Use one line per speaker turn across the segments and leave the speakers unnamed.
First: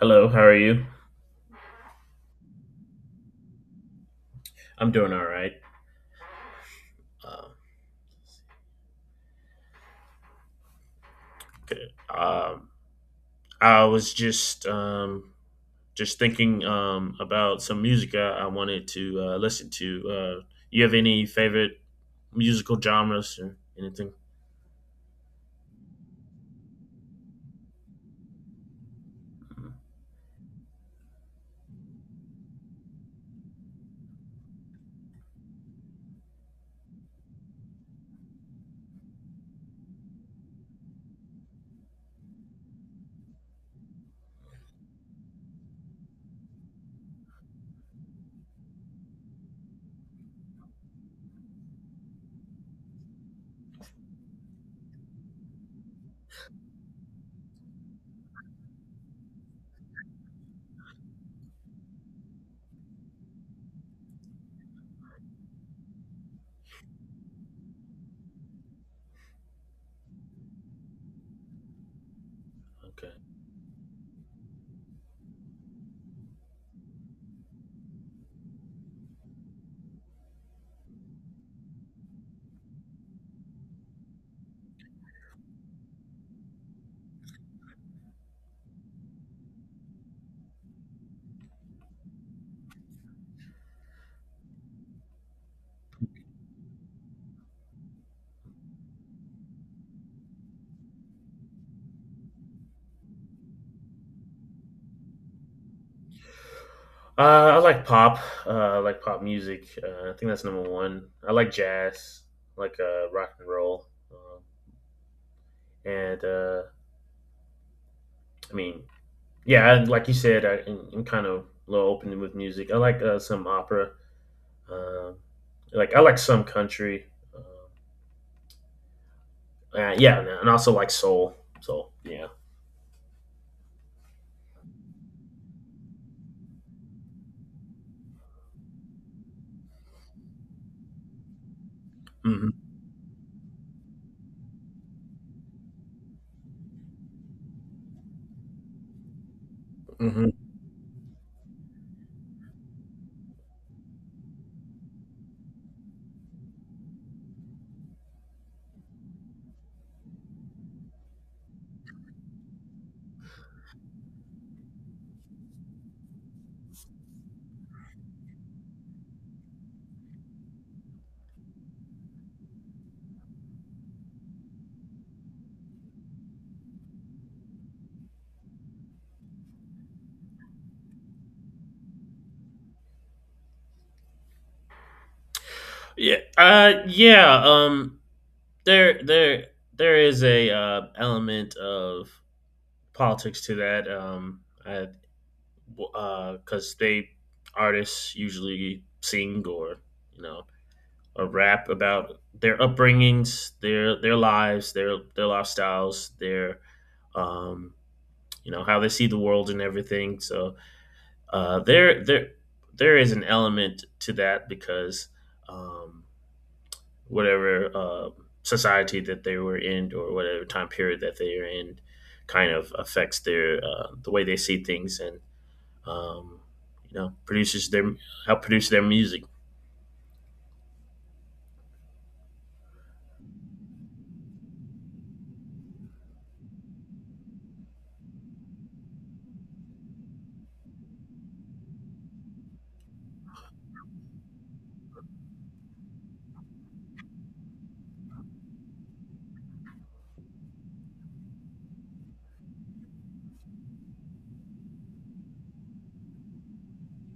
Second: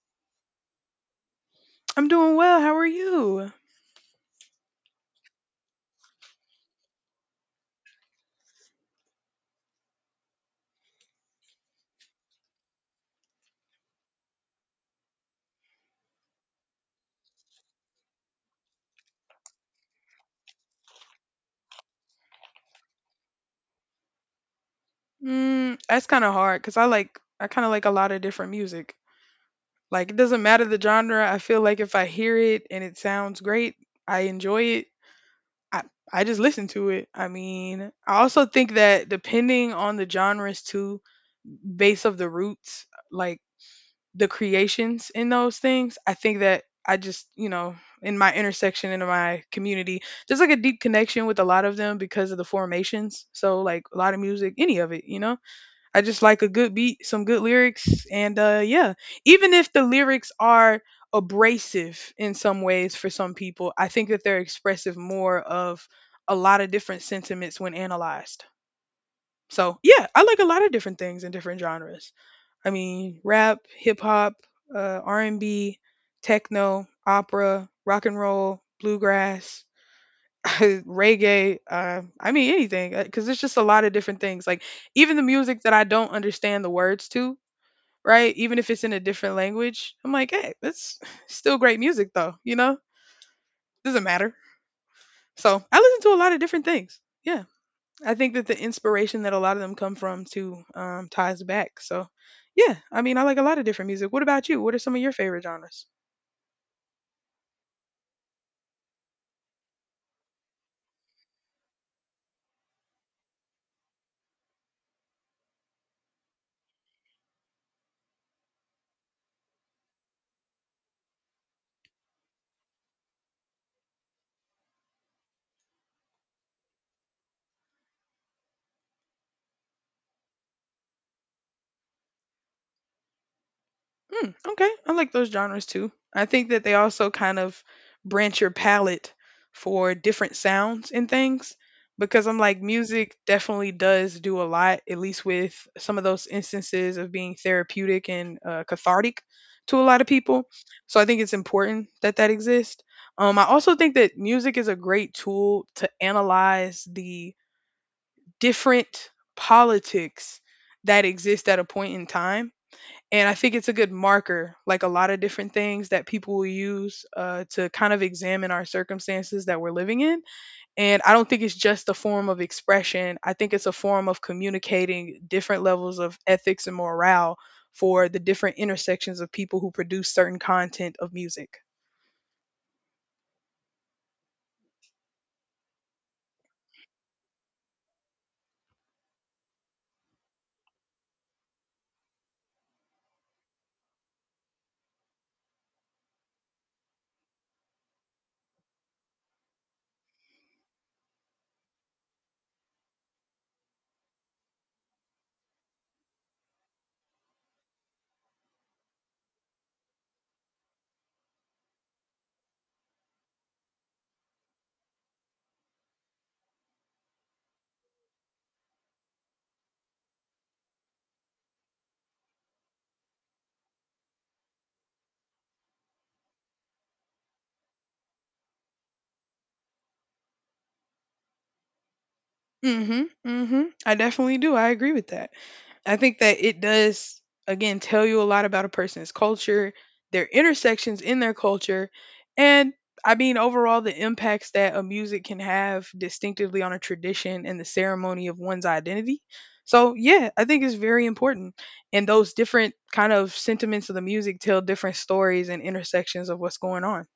Hello, how are you?
I'm doing well. How are you?
I'm doing all right. Um, Good. I was just thinking about some music I wanted to listen to. You have any favorite musical genres or anything?
Mm, that's kind of hard because I kind of like a lot of different music.
Mm.
Like it doesn't matter the genre. I feel like if I hear it and it sounds great, I enjoy it. I I just listen to it. I mean, I also think that depending on the genres too, base of the roots, like the creations in those things, I think that I just, in my intersection in my community, there's like a deep connection with a lot of them because of the formations. So like a lot of music, any of it, you know? I just like a good beat, some good lyrics, and yeah, even if the lyrics are abrasive in some ways for some people, I think that they're expressive more of a lot of different sentiments when analyzed. So yeah, I like a lot of different things in different genres. I
Okay.
mean, rap, hip hop, R&B, techno, opera, rock and roll, bluegrass. Reggae, I mean anything, because there's just a lot of different things, like even the music that I don't understand the words to, right? Even if it's in a different language, I'm like, hey, that's still great music though, you know? Doesn't matter. So I listen to a lot of different things. Yeah. I think that the inspiration that a lot of them come from too ties back. So yeah, I mean, I like a lot of different music. What about you? What are some of your favorite genres?
I like pop. I like pop music. I think that's number one. I like jazz, I like rock and roll, um, and I mean, yeah, and like you said, I'm kind of a little open with music. I like some opera. Um, like I like some country. Um yeah, and also like soul. So yeah.
Mm, okay, I like those genres too. I think that they also kind of branch your palette for different sounds and things, because I'm like,
Hmm.
music definitely does do a lot, at least with some of those instances of being therapeutic and cathartic to a lot of
Hmm.
people. So I think it's important that that exists. I also think that music is a great tool to analyze the different politics that exist at a point in time, and I think it's a good marker, like a lot of different things that people will use to kind of examine our circumstances that we're living in. And I don't think it's just a form of expression. I think it's a form of communicating different levels of ethics and morale for the different intersections of people who produce certain content of music.
Yeah. Yeah. There, there, there is a element of politics to that. I, because they artists usually sing or you know a rap about their upbringings, their lives, their lifestyles, their um, you know how they see the world and everything. So uh, there there there is an element to that because um, whatever society that they were in or whatever time period that they are in kind of affects the way they see things and um, you know produces their help produce their music.
Mhm, mhm. I definitely do. I agree with that. I think that it does, again, tell you a lot about a person's culture, their intersections in their culture, and I mean, overall, the impacts that a music can have distinctively on a tradition and the ceremony of one's identity. So yeah, I think it's very important. And those different kind of sentiments of the music tell different stories and intersections of what's going on,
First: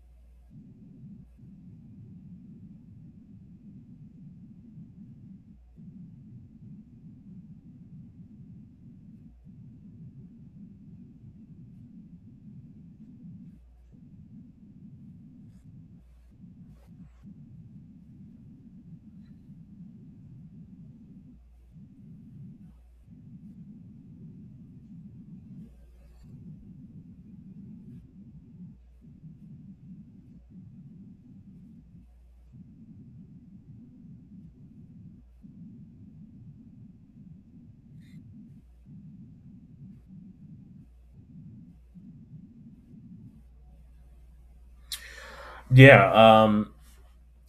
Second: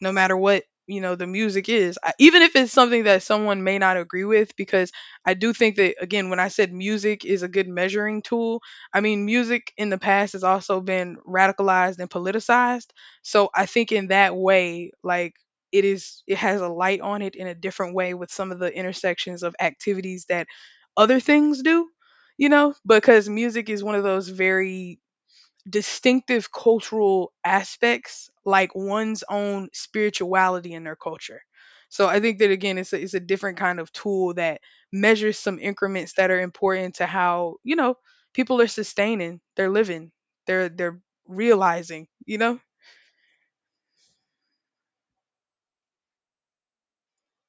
no matter what the music is, even if it's something that someone may not agree with, because I do think that, again, when I said music is a good measuring tool, I mean, music in the past has also been radicalized and politicized. So I think in that way, like, it has a light on it in a different way, with some of the intersections of activities that other things do, you know because music is one of those very distinctive cultural aspects, like one's own spirituality in their culture. So I think that, again, it's a different kind of tool that measures some increments that are important to how people are sustaining, they're living, they're realizing.
Yeah,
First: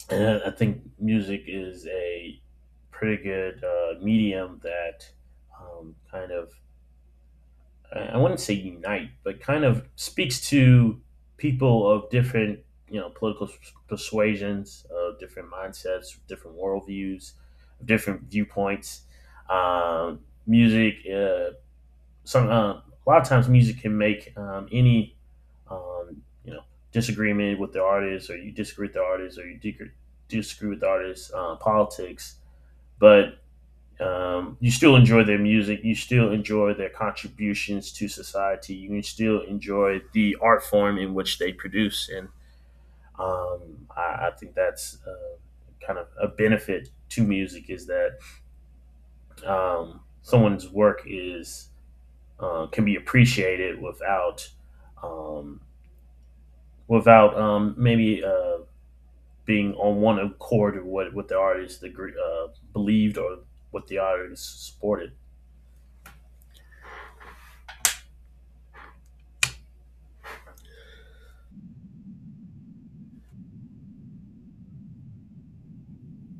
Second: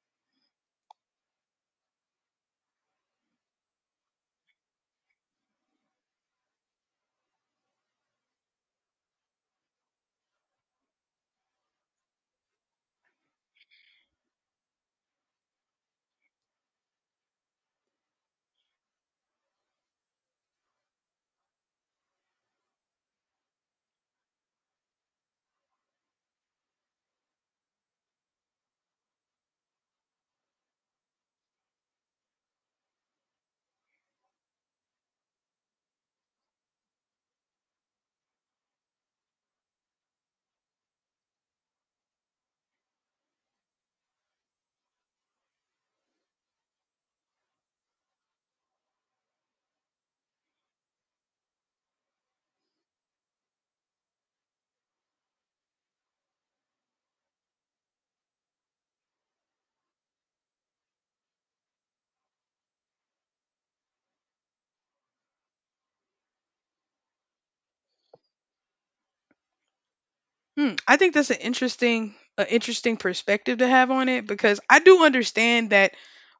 and I think music is a pretty good medium that kind of, I wouldn't say unite, but kind of speaks to people of different, you know, political persuasions, of different mindsets, different worldviews, different viewpoints. Um music some A lot of times music can make any you know disagreement with the artist, or you disagree with the artist, or disagree with the artist politics, but you still enjoy their music, you still enjoy their contributions to society, you can still enjoy the art form in which they produce, and um, I think that's kind of a benefit to music is that someone's work is can be appreciated without um, maybe being on one accord with what the artist believed or what the artist supported.
Hmm, I think that's an interesting perspective to have on it, because I do understand that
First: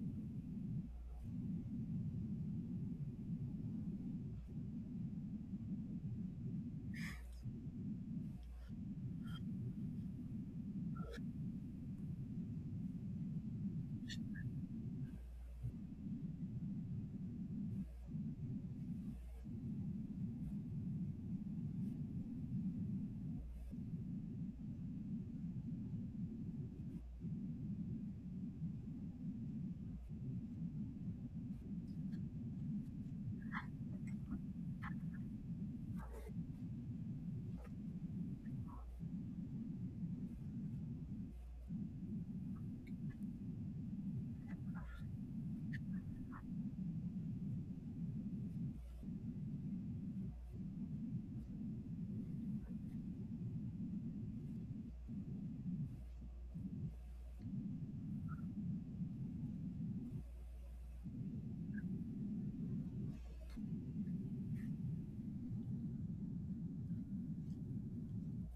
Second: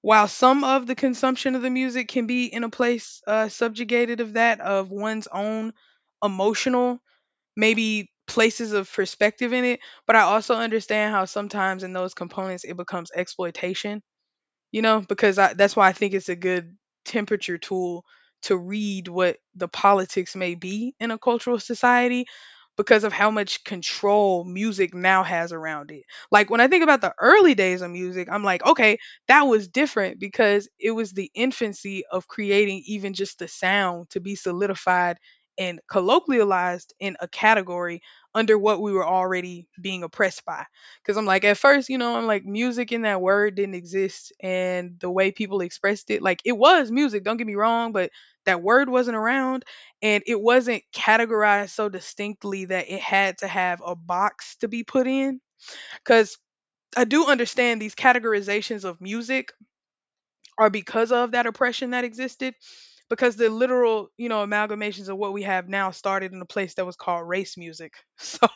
while some of the consumption of the music can be in a place, subjugated of that of one's own emotional maybe places of perspective in it, but I also understand how sometimes in those components it becomes exploitation, because that's why I think it's a good temperature tool to read what the politics may be in a cultural society, because of how much control music now has around it. Like when I think about the early days of music, I'm like, okay, that was different, because it was the infancy of creating even just the sound to be solidified and colloquialized in a category under what we were already being oppressed by. Cause I'm like, at first, you know, I'm like, music in that word didn't exist, and the way people expressed it, like, it was music. Don't get me wrong, but that word wasn't around, and it wasn't categorized so distinctly that it had to have a box to be put in. Cause I do understand these categorizations of music are because of that oppression that existed, because the literal amalgamations of what we have now started in a place that was called race music. So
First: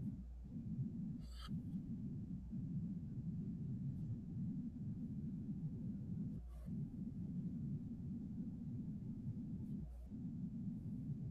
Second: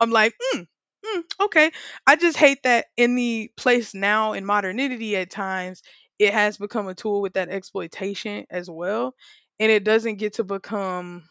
I'm like, mm, mm, okay, I just hate that in the place now, in modernity, at times it has become a tool with that exploitation as well, and it doesn't get to become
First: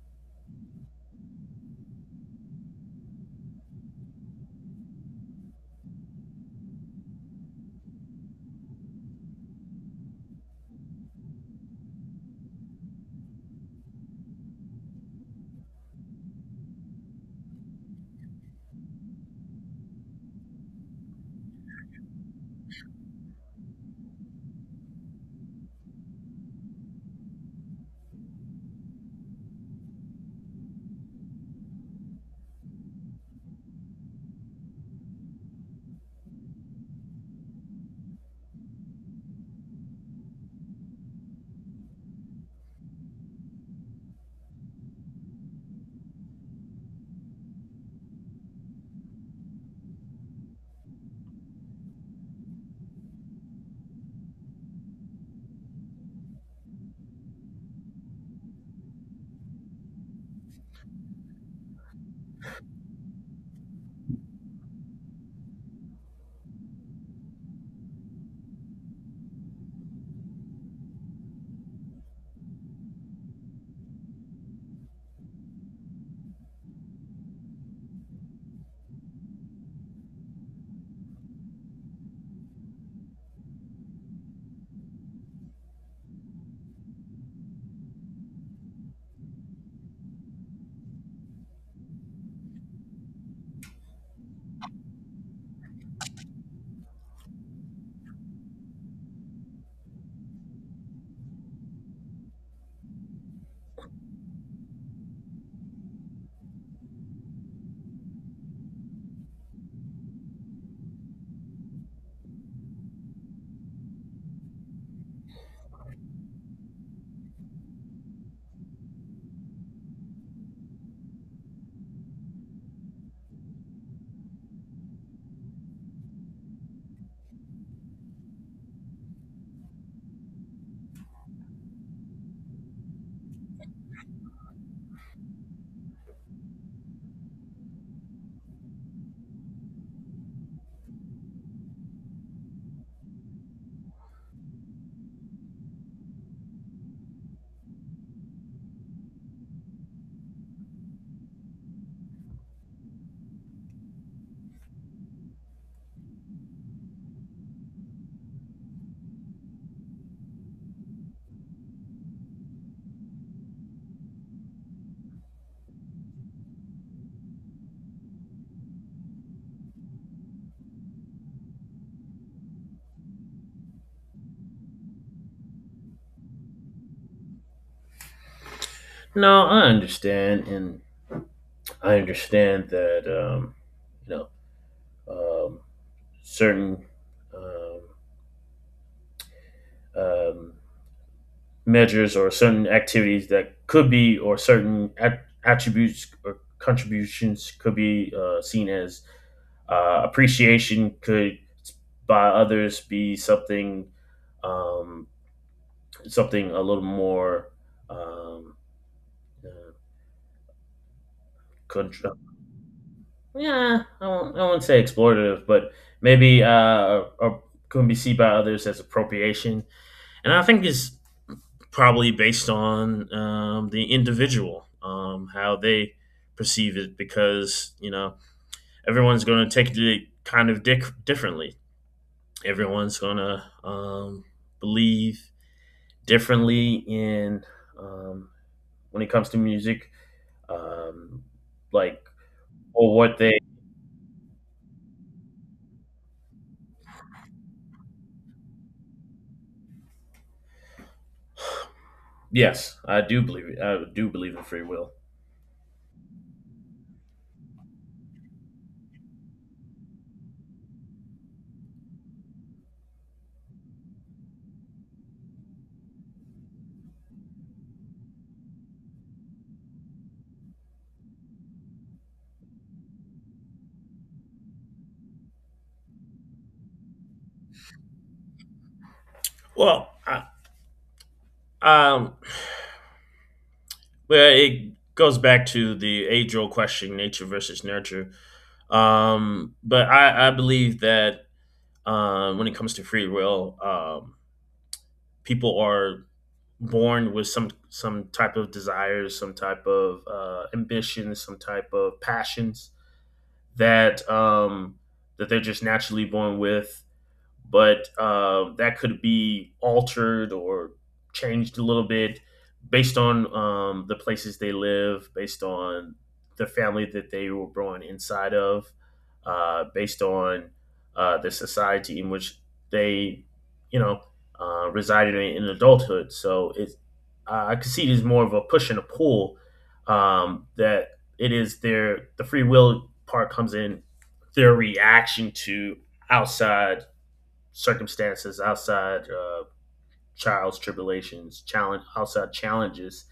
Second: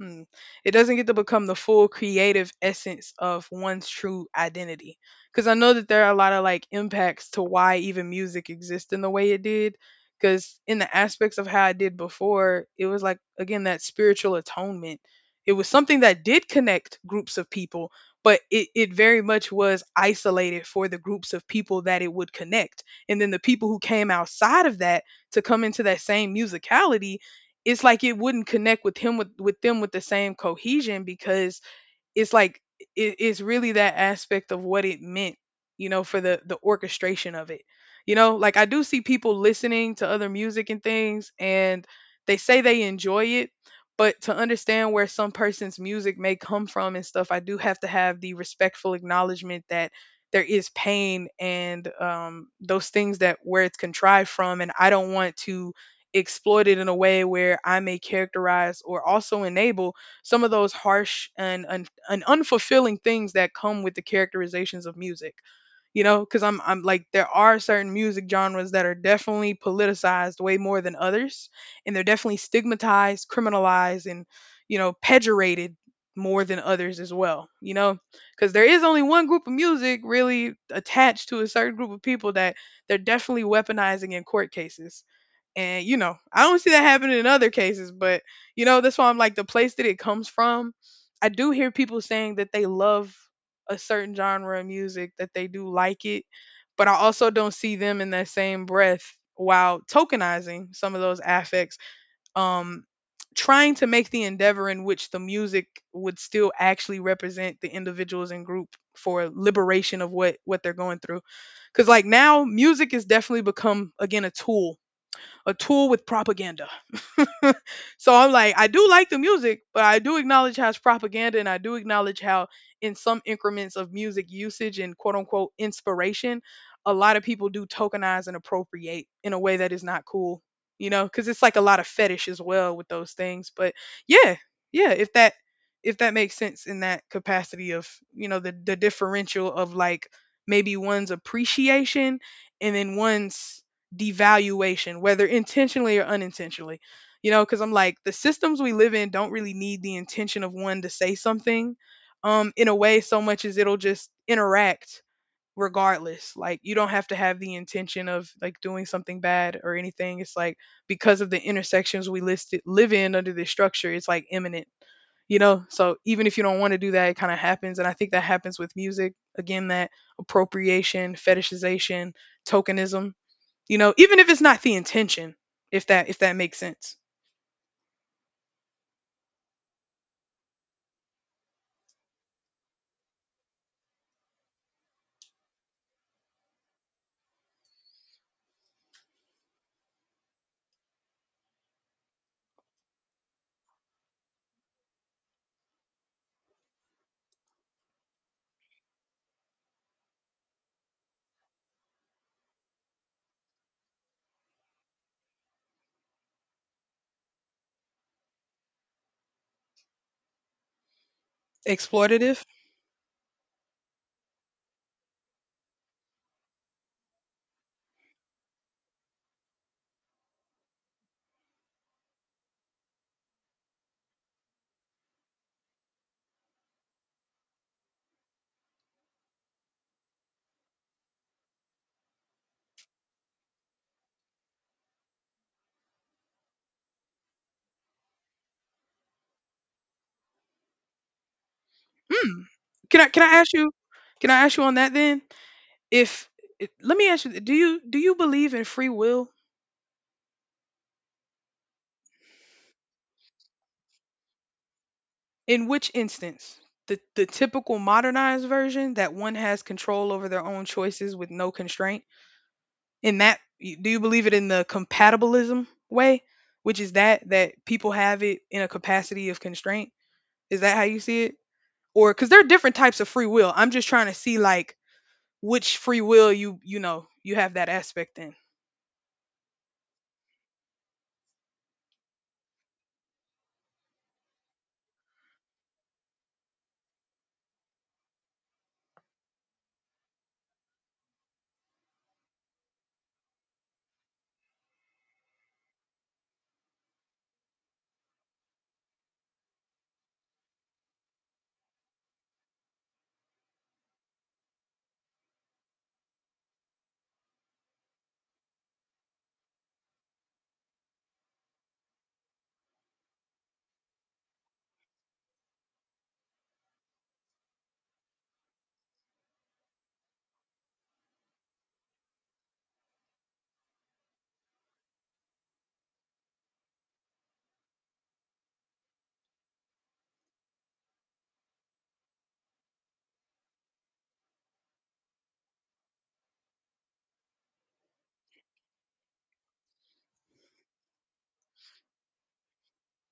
Hmm. it doesn't get to become the full creative essence of one's true identity. Because I know that there are a lot of like impacts to why even music exists in the way it did. Because in the aspects of how I did before, it was like, again, that spiritual atonement. It was something that did connect groups of people, but it very much was isolated for the groups of people that it would connect. And then the people who came outside of that, to come into that same musicality, it's like it wouldn't connect with him, with them, with the same cohesion, because it's like it's really that aspect of what it meant, you know, for the orchestration of it. Like, I do see people listening to other music and things, and they say they enjoy it, but to understand where some person's music may come from and stuff, I do have to have the respectful acknowledgement that there is pain and those things that where it's contrived from, and I don't want to exploit it in a way where I may characterize or also enable some of those harsh and unfulfilling things that come with the characterizations of music, you know because I'm like, there are certain music genres that are definitely politicized way more than others, and they're definitely stigmatized, criminalized, and pejorated more than others as well. Because there is only one group of music really attached to a certain group of people that they're definitely weaponizing in court cases, and I don't see that happening in other cases, but that's why I'm like, the place that it comes from. I do hear people saying that they love a certain genre of music, that they do like it, but I also don't see them in that same breath, while tokenizing some of those affects, Um trying to make the endeavor in which the music would still actually represent the individuals and group for liberation of what they're going through, because like now music has definitely become, again, a tool, with propaganda. So I'm like, I do like the music, but I do acknowledge how it's propaganda, and I do acknowledge how, in some increments of music usage and quote unquote inspiration, a lot of people do tokenize and appropriate in a way that is not cool, cuz it's like a lot of fetish as well with those things. But yeah, yeah, if that makes sense in that capacity of, the differential of like maybe one's appreciation, and then one's devaluation, whether intentionally or unintentionally. Because I'm like, the systems we live in don't really need the intention of one to say something, in a way, so much as it'll just interact regardless. Like, you don't have to have the intention of like doing something bad or anything. It's like because of the intersections we listed live in under this structure, it's like imminent, so even if you don't want to do that, it kind of happens. And I think that happens with music again, that appropriation, fetishization, tokenism, even if it's not the intention, if that makes sense.
No, I understand, and I understand that you know um, certain um, um, measures or certain activities that could be or certain attributes or contributions could be seen as appreciation could by others be something um, something a little more um, uh, contr-
Exploitative?
yeah, I won't say exploitative, but maybe or could be seen by others as appropriation, and I think it's probably based on the individual, how they perceive it, because you know everyone's going to take it kind of differently. Everyone's going to believe differently in um, when it comes to music, um, like
Hmm.
or
Can I
what
can
they.
I ask you can I ask you on that then? If let me ask you, do you believe in free will?
Yes, I do believe it. I do believe in free will.
In which instance? The typical modernized version that one has control over their own choices with no constraint. In that, do you believe it in the compatibilism way, which is that people have it in a capacity of constraint? Is that how you see it? Or because there are different types of free will. I'm just trying to see like which free will you have that aspect in.
Well, um, well, it goes back to the age-old question: nature versus nurture. But I believe that when it comes to free will, people are born with some type of desires, some type of ambitions, some type of passions that um, that they're just naturally born with, but that could be altered or changed a little bit based on the places they live, based on the family that they were born inside of, based on the society in which they, you know, resided in adulthood. I could see it as more of a push and a pull. That it is their The free will part comes in their reaction to outside circumstances, outside trials, tribulations, challenge, outside challenges,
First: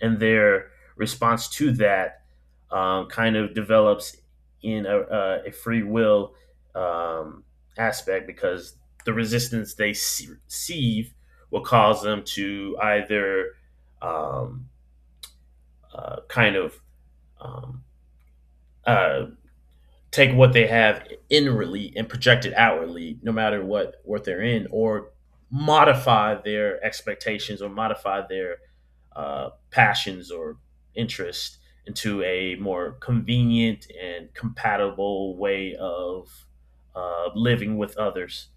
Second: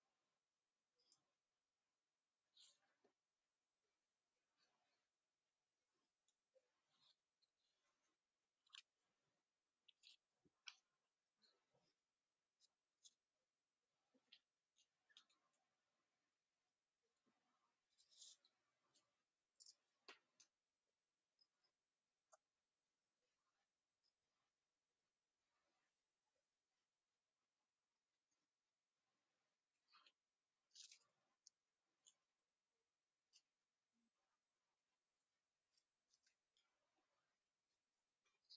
and their response to that kind of develops in a free will um, aspect because the resistance receive will cause them to either um, kind of um, uh, take what they have inwardly and project it outwardly, no matter what they're in, or modify their expectations or modify their passions or interest into a more convenient and compatible way of living with others.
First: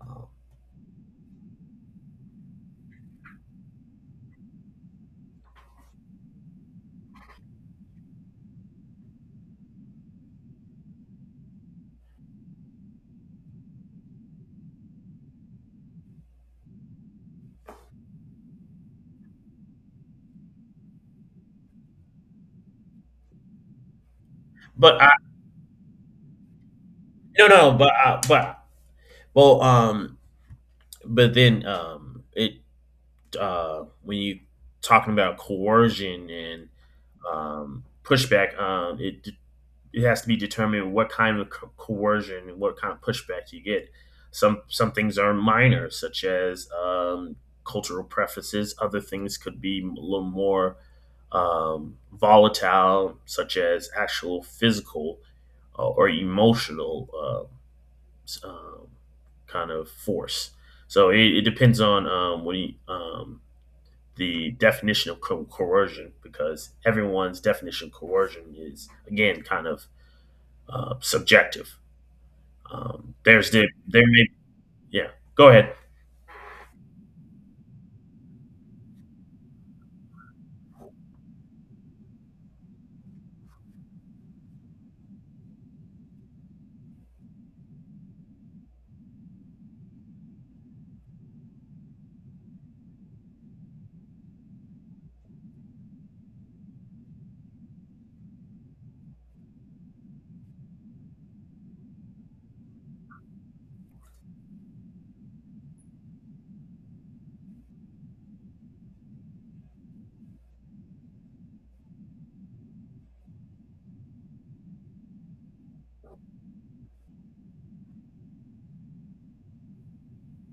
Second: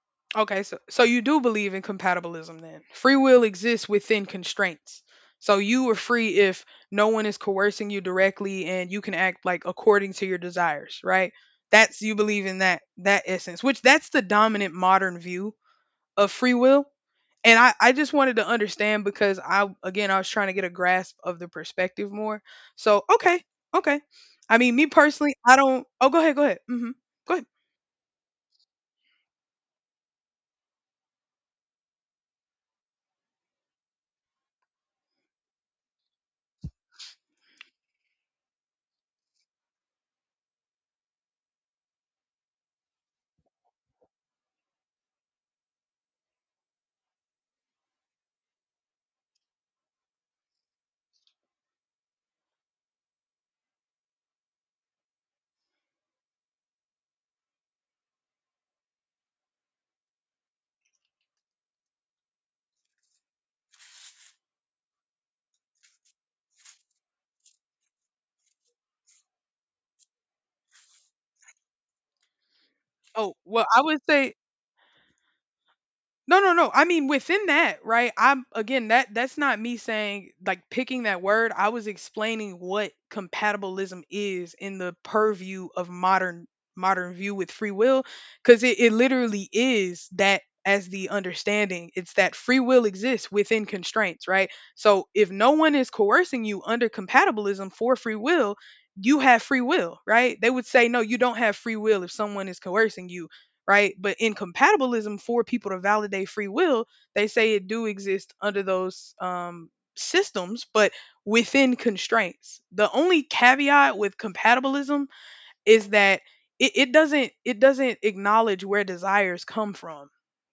Um,
Okay, so so you do believe in compatibilism then? Free will exists within constraints, so you are free if no one is coercing you directly and you can act like according to your desires, right? That's you believe in that essence, which that's the dominant modern view of free will. And I just wanted to understand because I again I was trying to get a grasp of the perspective more. So okay. Okay. I mean, me
But I
personally, I don't. Oh, go ahead, go ahead. Mhm. Go ahead.
no no, but I, but well but then it when you talking about coercion and pushback, it has to be determined what kind of coercion and what kind of pushback you get. Some things are minor, such as cultural preferences. Other things could be a little more volatile, such as actual physical or emotional uh, um, kind of force. So it depends on the definition of coercion, because everyone's definition of coercion is again kind of subjective.
Oh,
There's
well,
the
I would
there may
say
Yeah. Go ahead.
no, no, no. I mean, within that, right? I'm again that's not me saying like picking that word. I was explaining what compatibilism is in the purview of modern view with free will, because it literally is that as the understanding. It's that free will exists within constraints, right? So if no one is coercing you under compatibilism for free will, you have free will, right? They would say, no, you don't have free will if someone is coercing you, right? But in compatibilism, for people to validate free will, they say it do exist under those systems, but within constraints. The only caveat with compatibilism is that it doesn't acknowledge where desires come from.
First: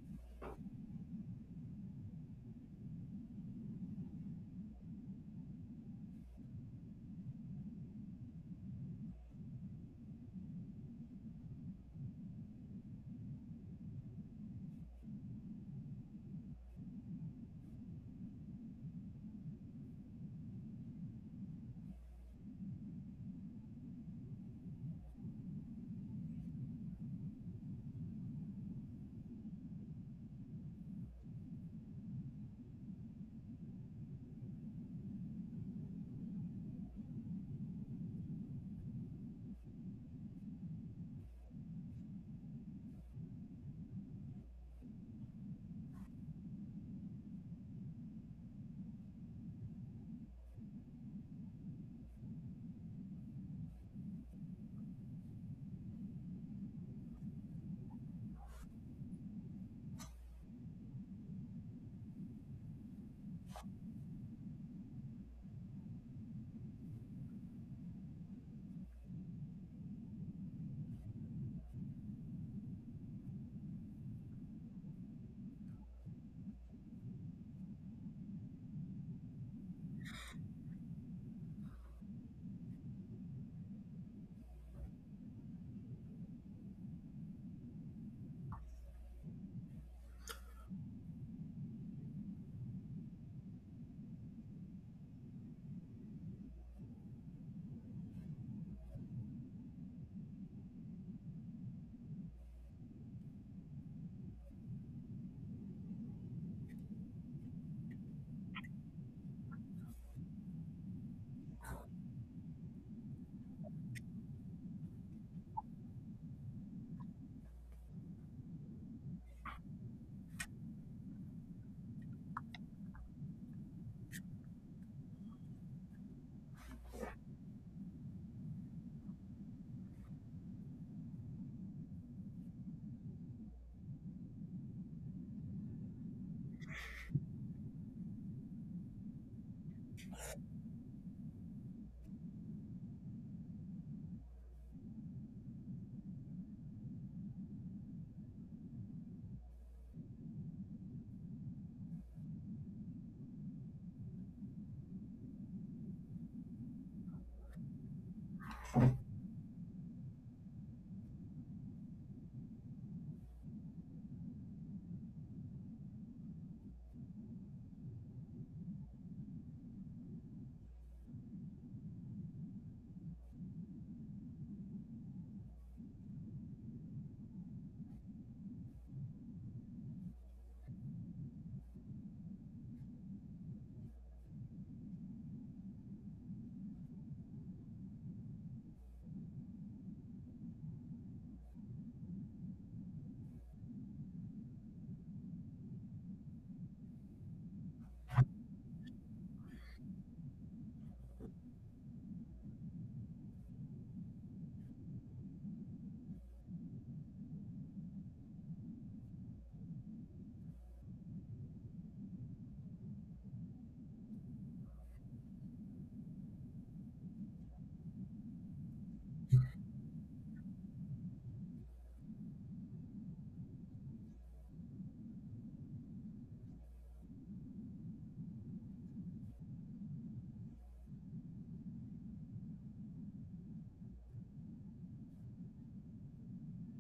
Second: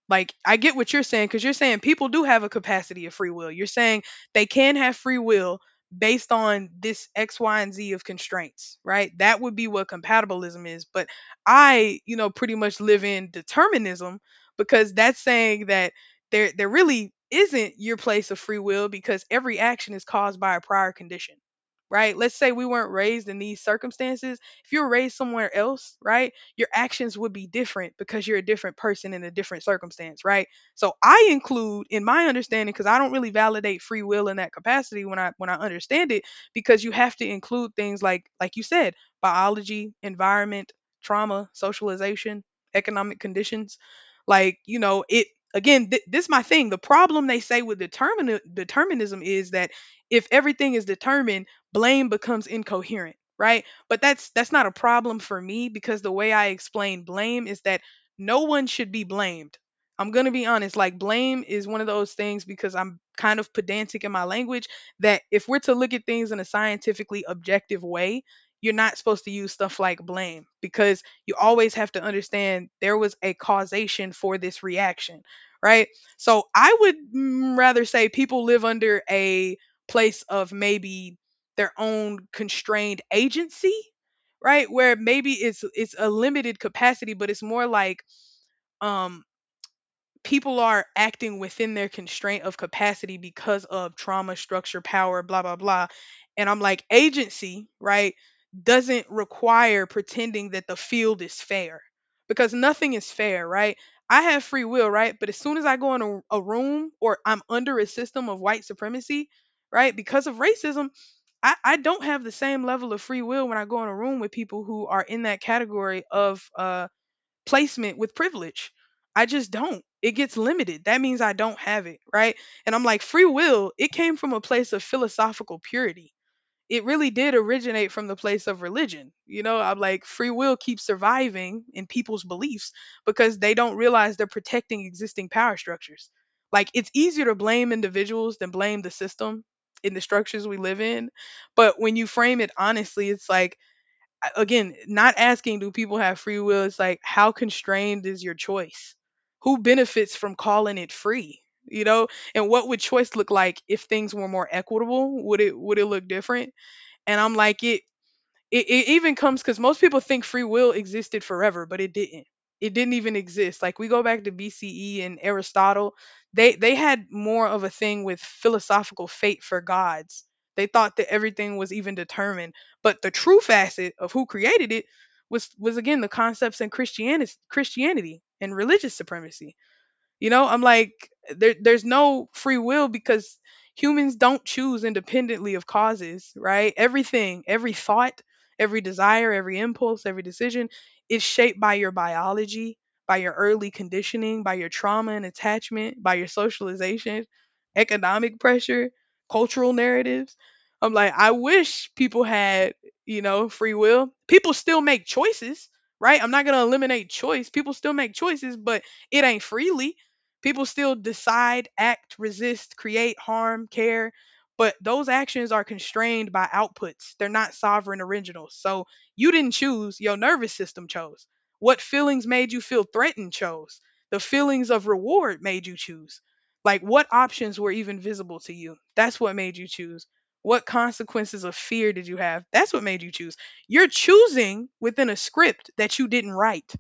Like I get what you're saying, because you're saying people do have a capacity of free will. You're saying they can have free will based on this X Y and Z of constraints, right? That would be what compatibilism is. But I, you know, pretty much live in determinism, because that's saying that there really isn't your place of free will because every action is caused by a prior condition, right? Let's say we weren't raised in these circumstances. If you were raised somewhere else, right, your actions would be different because you're a different person in a different circumstance, right? So I include in my understanding because I don't really validate free will in that capacity when I understand it, because you have to include things like you said, biology, environment, trauma, socialization, economic conditions. Like, you know, it again, this is my thing. The problem they say with determinism is that if everything is determined, blame becomes incoherent, right? But that's not a problem for me because the way I explain blame is that no one should be blamed. I'm going to be honest, like blame is one of those things because I'm kind of pedantic in my language that if we're to look at things in a scientifically objective way, you're not supposed to use stuff like blame because you always have to understand there was a causation for this reaction, right? So I would rather say people live under a place of maybe their own constrained agency, right? Where maybe it's a limited capacity but it's more like um people are acting within their constraint of capacity because of trauma, structure, power, blah blah blah. And I'm like, agency, right, doesn't require pretending that the field is fair because nothing is fair, right? I have free will, right? But as soon as I go in a room or I'm under a system of white supremacy, right, because of racism, I don't have the same level of free will when I go in a room with people who are in that category of placement with privilege. I just don't. It gets limited. That means I don't have it, right? And I'm like, free will, it came from a place of philosophical purity. It really did originate from the place of religion. You know, I'm like, free will keeps surviving in people's beliefs because they don't realize they're protecting existing power structures. Like it's easier to blame individuals than blame the system in the structures we live in. But when you frame it honestly, it's like a- again, not asking do people have free will, it's like how constrained is your choice? Who benefits from calling it free? You know, and what would choice look like if things were more equitable? Would it look different? And I'm like it it even comes cuz most people think free will existed forever, but it didn't. It didn't even exist. Like we go back to BCE and Aristotle, they had more of a thing with philosophical fate for gods. They thought that everything was even determined, but the true facet of who created it was again the concepts in Christianity, Christianity and religious supremacy. You know, I'm like, there's no free will because humans don't choose independently of causes, right? Everything, every thought, every desire, every impulse, every decision is shaped by your biology, by your early conditioning, by your trauma and attachment, by your socialization, economic pressure, cultural narratives. I'm like, I wish people had, you know, free will. People still make choices, right? I'm not going to eliminate choice. People still make choices, but it ain't freely. People still decide, act, resist, create, harm, care, but those actions are constrained by outputs. They're not sovereign originals. So you didn't choose, your nervous system chose. What feelings made you feel threatened chose. The feelings of reward made you choose. Like what options were even visible to you? That's what made you choose. What consequences of fear did you have? That's what made you choose. You're choosing within a script that you didn't write.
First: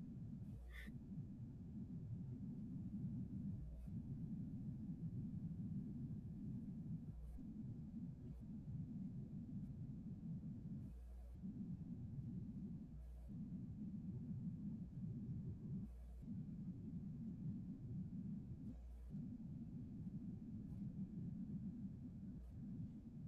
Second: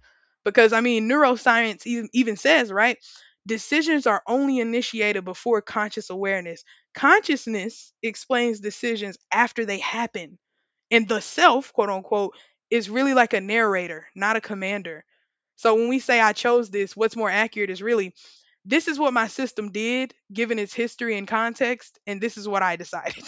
Because, I mean, neuroscience even says, right? Decisions are only initiated before conscious awareness. Consciousness explains decisions after they happen. And the self, quote unquote, is really like a narrator, not a commander. So when we say I chose this, what's more accurate is really this is what my system did given its history and context, and this is what I decided.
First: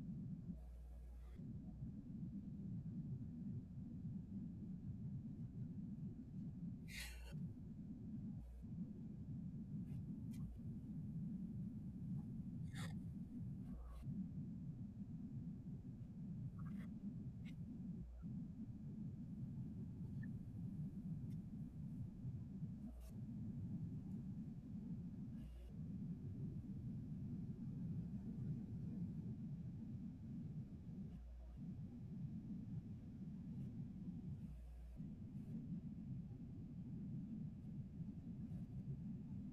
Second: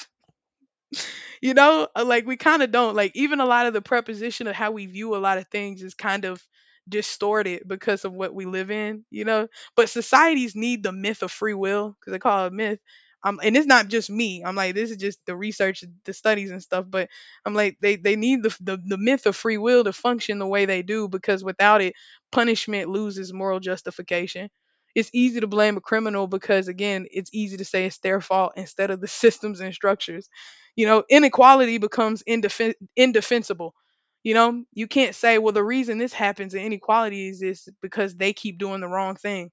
You know, like we kind of don't. Like even a lot of the preposition of how we view a lot of things is kind of distorted because of what we live in, you know. But societies need the myth of free will because they call it a myth. And it's not just me. I'm like, this is just the research, the studies and stuff. But I'm like they need the the myth of free will to function the way they do because without it, punishment loses moral justification. It's easy to blame a criminal because again it's easy to say it's their fault instead of the systems and structures. You know, inequality becomes indefensible. You know, you can't say, well, the reason this happens in inequality is because they keep doing the wrong thing.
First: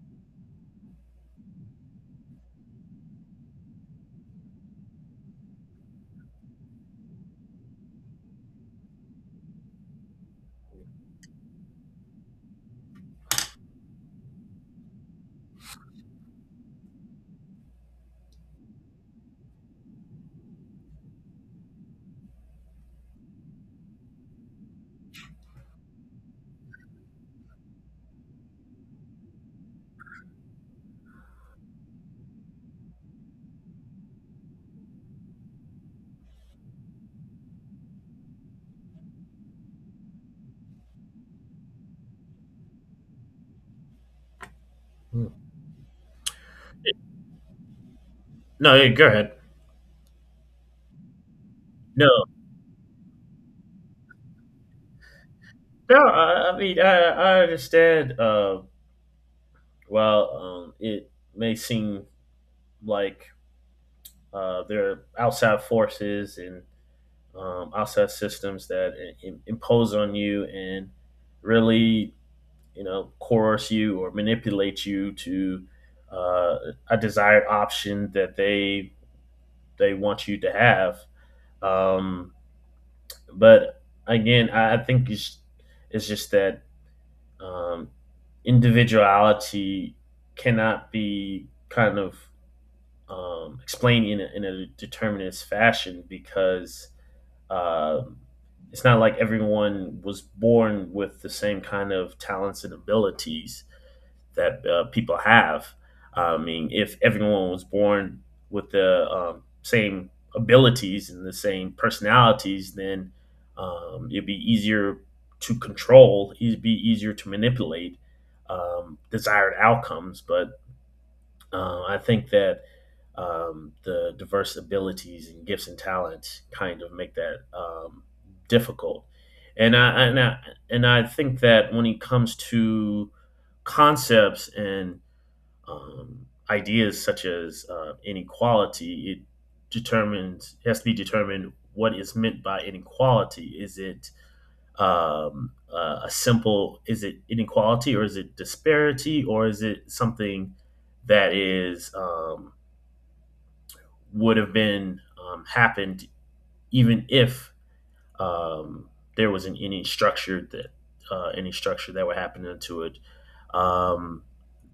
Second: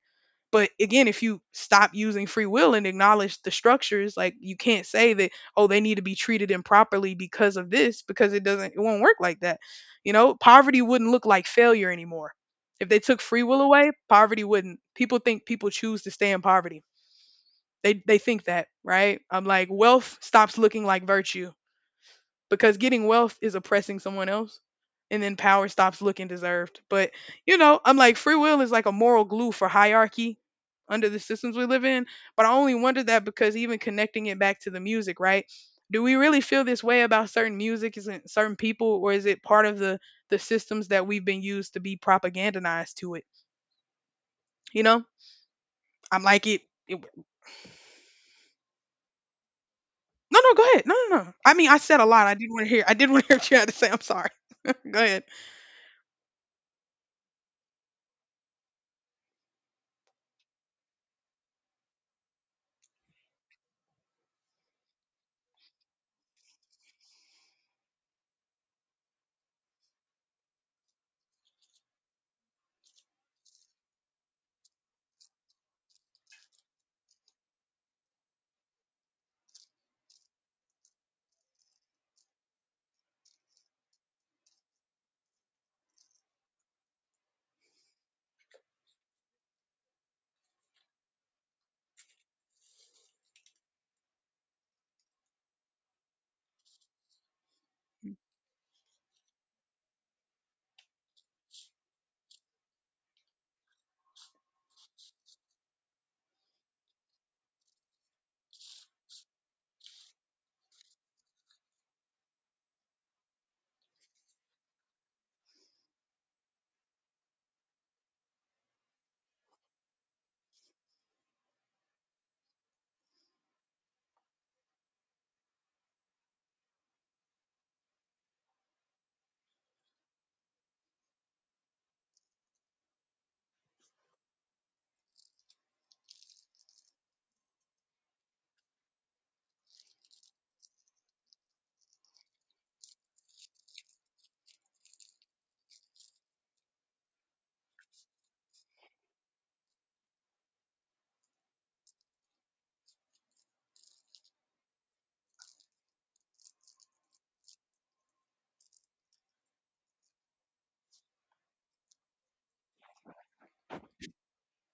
But again, if you stop using free will and acknowledge the structures, like you can't say that, oh, they need to be treated improperly because of this, because it doesn't, it won't work like that. You know, poverty wouldn't look like failure anymore. If they took free will away, poverty wouldn't. People think people choose to stay in poverty. They think that, right? I'm like, wealth stops looking like virtue because getting wealth is oppressing someone else and then power stops looking deserved. But, you know, I'm like, free will is like a moral glue for hierarchy under the systems we live in, but I only wonder that because even connecting it back to the music, right? Do we really feel this way about certain music? Is it certain people, or is it part of the systems that we've been used to be propagandized to it? You know,
Hmm.
I'm like it. It
No, yeah, go ahead.
no, no, go ahead. No, no, no. I mean, I said a
No,
lot. I didn't want to hear. I didn't want to hear what you had to say. I'm sorry. Go ahead.
no. I mean, I understand. While it may seem like there are outside forces and outside systems that impose on you and really, you know, coerce you or manipulate you to uh, a desired option that they want you to have. Um, but again, I think it's just that um, individuality cannot be kind of explained in a determinist fashion because um it's not like everyone was born with the same kind of talents and abilities that people have. I mean, if everyone was born with the same abilities and the same personalities, then it'd be easier to control. It'd be easier to manipulate desired outcomes. But I think that the diverse abilities and gifts and talents kind of make that difficult. And I, and I and I think that when it comes to concepts and ideas such as inequality, it determines has to be determined what is meant by inequality. Is it a simple is it inequality or is it disparity or is it something that is would have been happened even if um, there wasn't any structure that would happen into it. Um,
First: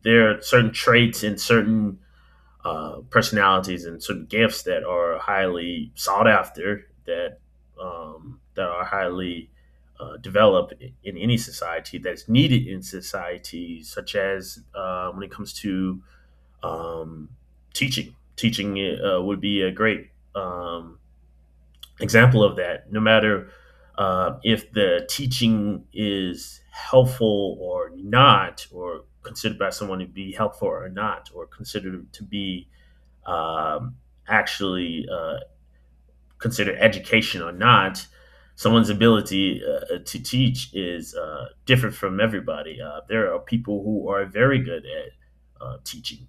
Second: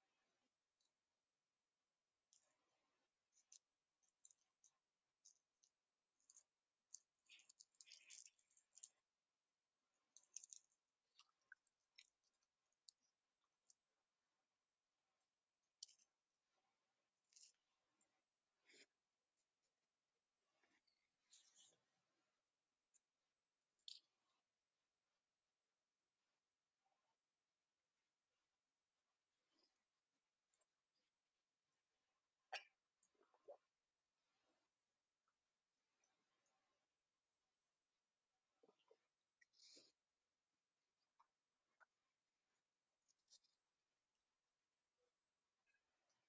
there are certain traits and certain personalities and certain gifts that are highly sought after, that are highly developed in any society, that is needed in society, such as when it comes to um, teaching. Teaching would be a great um, example of that. No matter if the teaching is helpful or not, or considered by someone to be helpful or not, or considered to be um, actually considered education or not, someone's ability to teach is different from everybody. There are people who are very good at teaching,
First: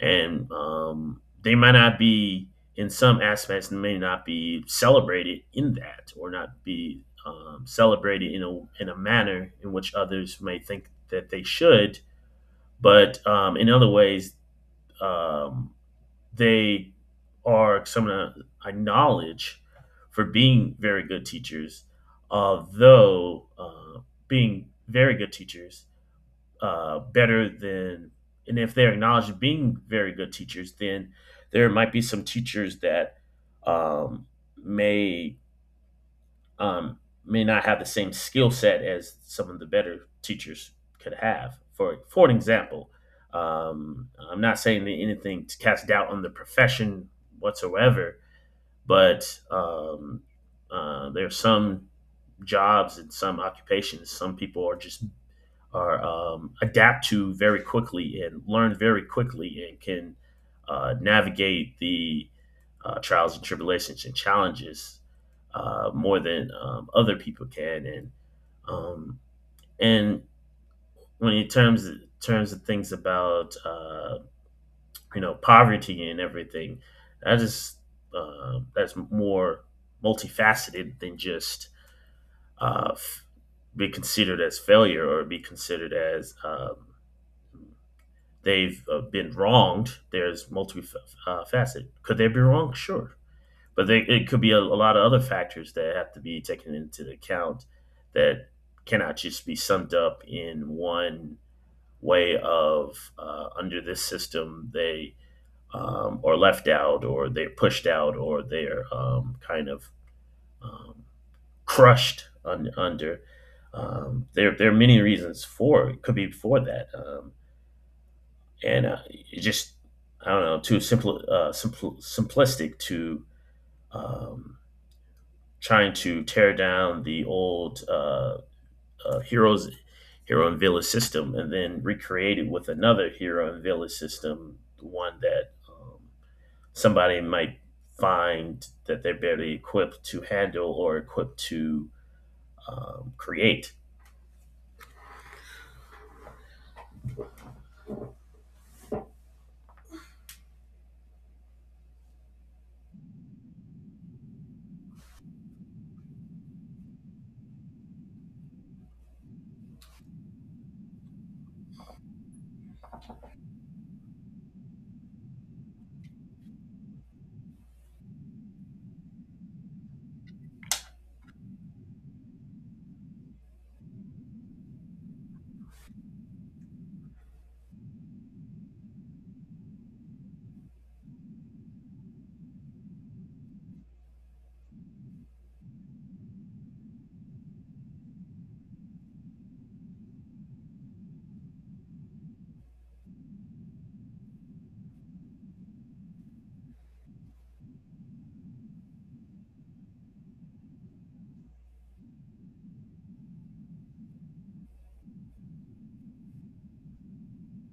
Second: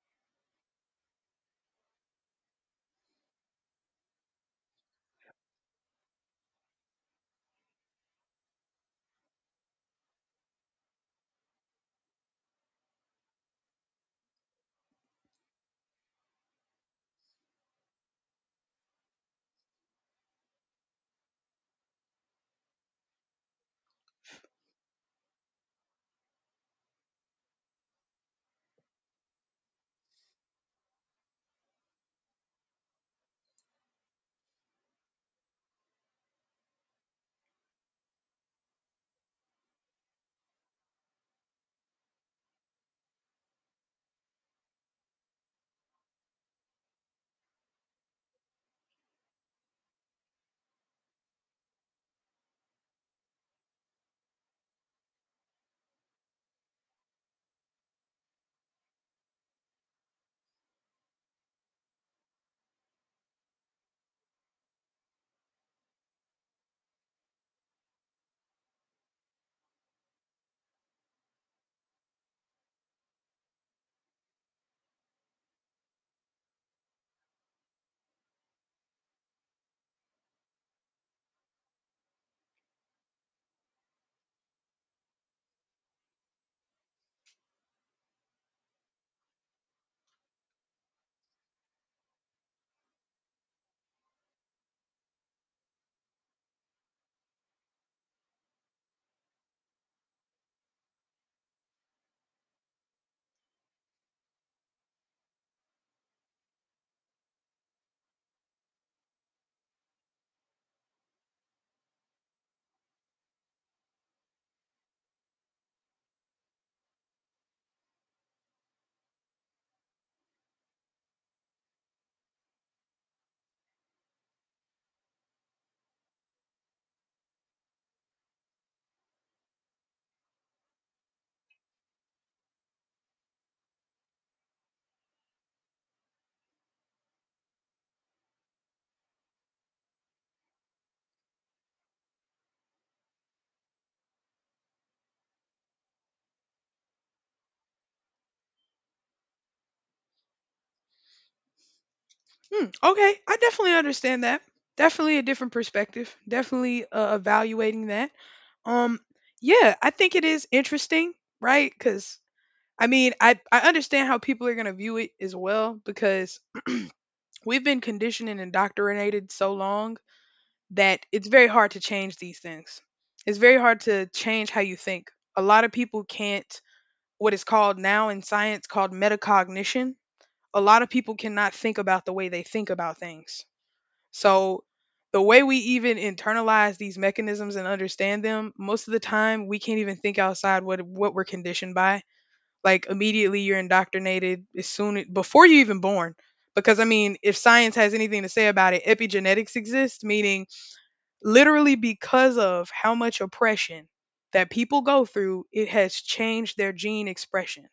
and they might not be, in some aspects, may not be celebrated in that, or not be celebrated in a manner in which others may think that they should. But in other ways, um, they are someone I acknowledge for being very good teachers, although being very good teachers, better than, and if they're acknowledged being very good teachers, then there might be some teachers that um, may um, may not have the same skill set as some of the better teachers could have. For an example, I'm not saying that anything to cast doubt on the profession whatsoever, but there are some jobs and some occupations some people are just are adapt to very quickly and learn very quickly and can navigate the trials and tribulations and challenges more than other people can. Um, and when in terms of things about you know poverty and everything, that is that's more multifaceted than just uh, f- be considered as failure or be considered as they've been wronged. There's multiple uh, Could they be wrong? Sure, but it could be a lot of other factors that have to be taken into account that cannot just be summed up in one way of under this system they are left out or they're pushed out or they're kind of um, crushed under. There are many reasons for it. Could be for that. And It's just I don't know, too simple, simplistic to um, trying to tear down the old uh, heroes hero and village system and then recreate it with another hero and village system, the one that somebody might find that they're barely equipped to handle or equipped to create.
Hmm, okay, I definitely understand that. Definitely a different perspective. Definitely evaluating that. Um, yeah, I think it is interesting, right? Because I mean, I understand how people are gonna view it as well because we've been conditioned and indoctrinated so long that it's very hard to change these things. It's very hard to change how you think. A lot of people can't what is called now in science called metacognition. A lot of people cannot think about the way they think about things, so the way we even internalize these mechanisms and understand them, most of the time we can't even think outside what we're conditioned by. Like immediately you're indoctrinated as soon before you even born. Because I mean, if science has anything to say about it, epigenetics exists, meaning literally because of how much oppression that people go through, it has changed their gene expression.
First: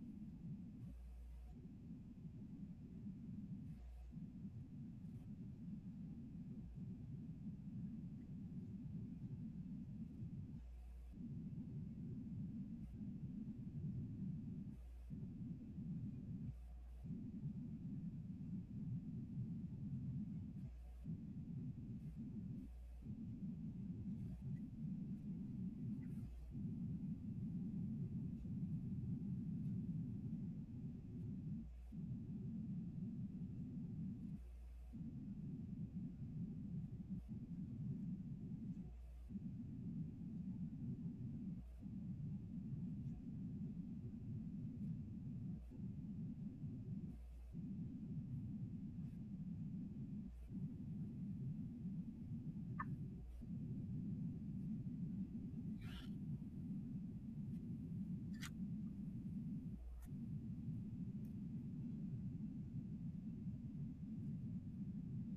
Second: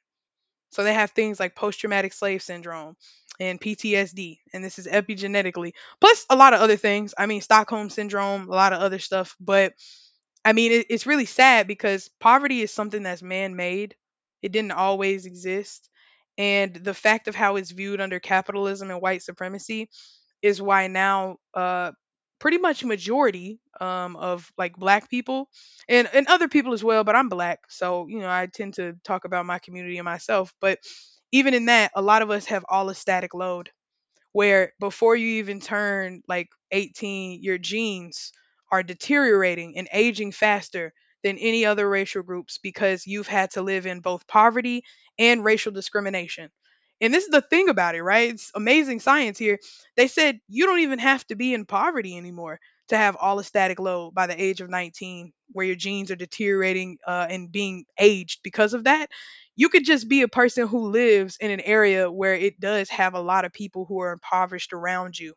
So they have things like post traumatic slave syndrome and PTSD, and this is epigenetically, plus a lot of other things. I mean, Stockholm syndrome, a lot of other stuff. But I mean, it's really sad because poverty is something that's man made, it didn't always exist. And the fact of how it's viewed under capitalism and white supremacy is why now pretty much majority of like black people and other people as well, but I'm black, so you know I tend to talk about my community and myself. But even in that, a lot of us have all a static load where before you even turn like 18, your genes are deteriorating and aging faster than any other racial groups because you've had to live in both poverty and racial discrimination. And this is the thing about it, right? It's amazing science here. They said you don't even have to be in poverty anymore to have allostatic load by the age of 19, where your genes are deteriorating and being aged because of that. You could just be a person who lives in an area where it does have a lot of people who are impoverished around you,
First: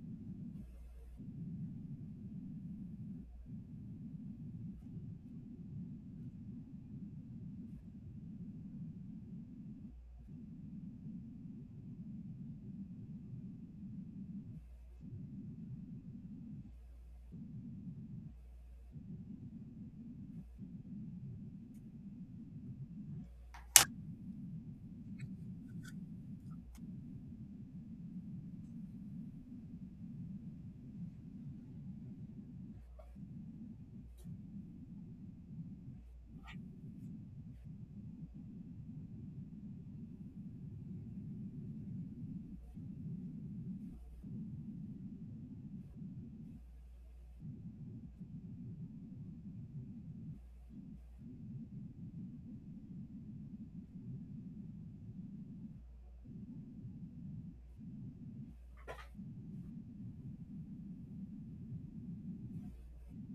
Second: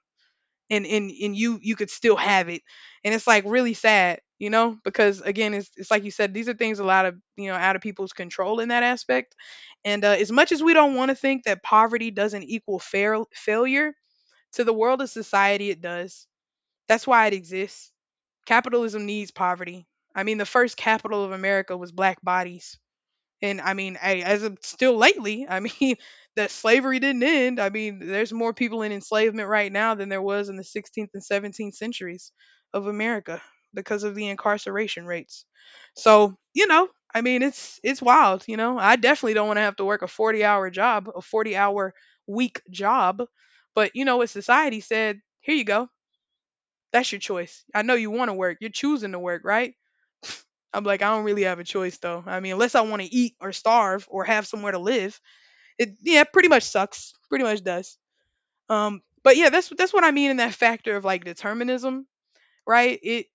and you could still have it. And it's like really sad, you know, because again it's like you said, these are things a lot of, you know, out of people's control in that aspect. And as much as we don't want to think that poverty doesn't equal failure, to the world of society it does. That's why it exists. Capitalism needs poverty. I mean, the first capital of America was black bodies. And I mean, hey, as of still lately, I mean, that slavery didn't end. I mean, there's more people in enslavement right now than there was in the 16th and 17th centuries of America because of the incarceration rates. So, you know, I mean, it's wild, you know. I definitely don't want to have to work a 40-hour job, a 40-hour week job, but you know what society said, here you go. That's your choice. I know you want to work. You're choosing to work, right? I'm like, I don't really have a choice though. I mean, unless I want to eat or starve or have somewhere to live, it yeah, pretty much sucks. Pretty much does. But yeah, that's what I mean in that factor of like determinism, right? It,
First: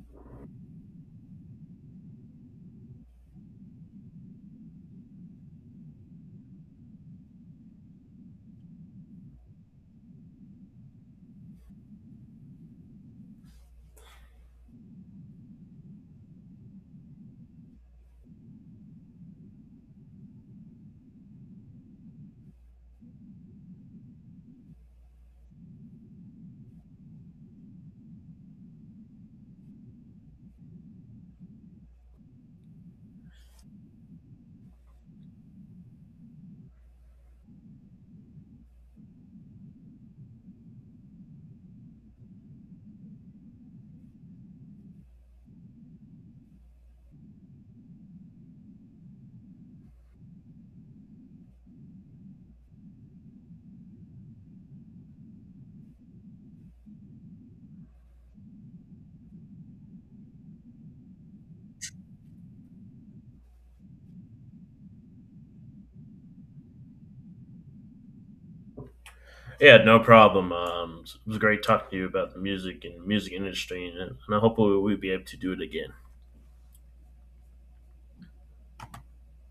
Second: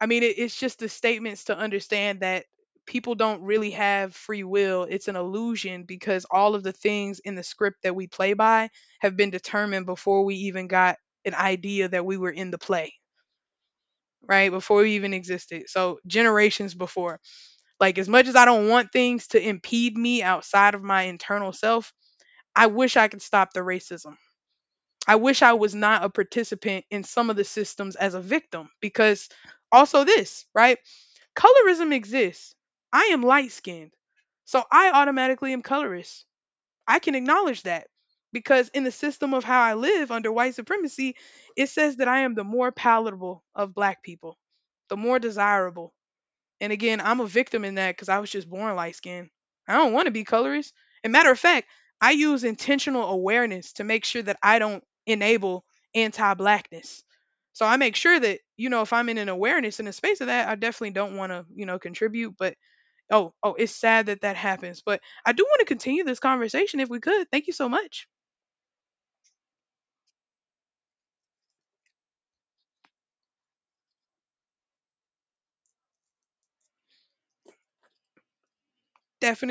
I mean, it, it's just the statements to understand that people don't really have free will. It's an illusion because all of the things in the script that we play by have been determined before we even got an idea that we were in the play, right? Before we even existed. So generations before. Like as much as I don't want things to impede me outside of my internal self, I wish I could stop the racism. I wish I was not a participant in some of the systems as a victim because also this, right? Colorism exists. I am light skinned. So I automatically am colorist. I can acknowledge that because in the system of how I live under white supremacy, it says that I am the more palatable of black people, the more desirable. And again, I'm a victim in that because I was just born light skinned. I don't want to be colorist. And matter of fact, I use intentional awareness to make sure that I don't enable anti blackness. So I make sure that, you know, if I'm in an awareness in a space of that, I definitely don't want to, you know, contribute. But oh, oh, it's sad that that happens. But I do want to continue this conversation if we could. Thank you so much.
Yeah, no problem. It was great talking to you about the music and music industry, and I hope we'll be able to do it again.
Definitely.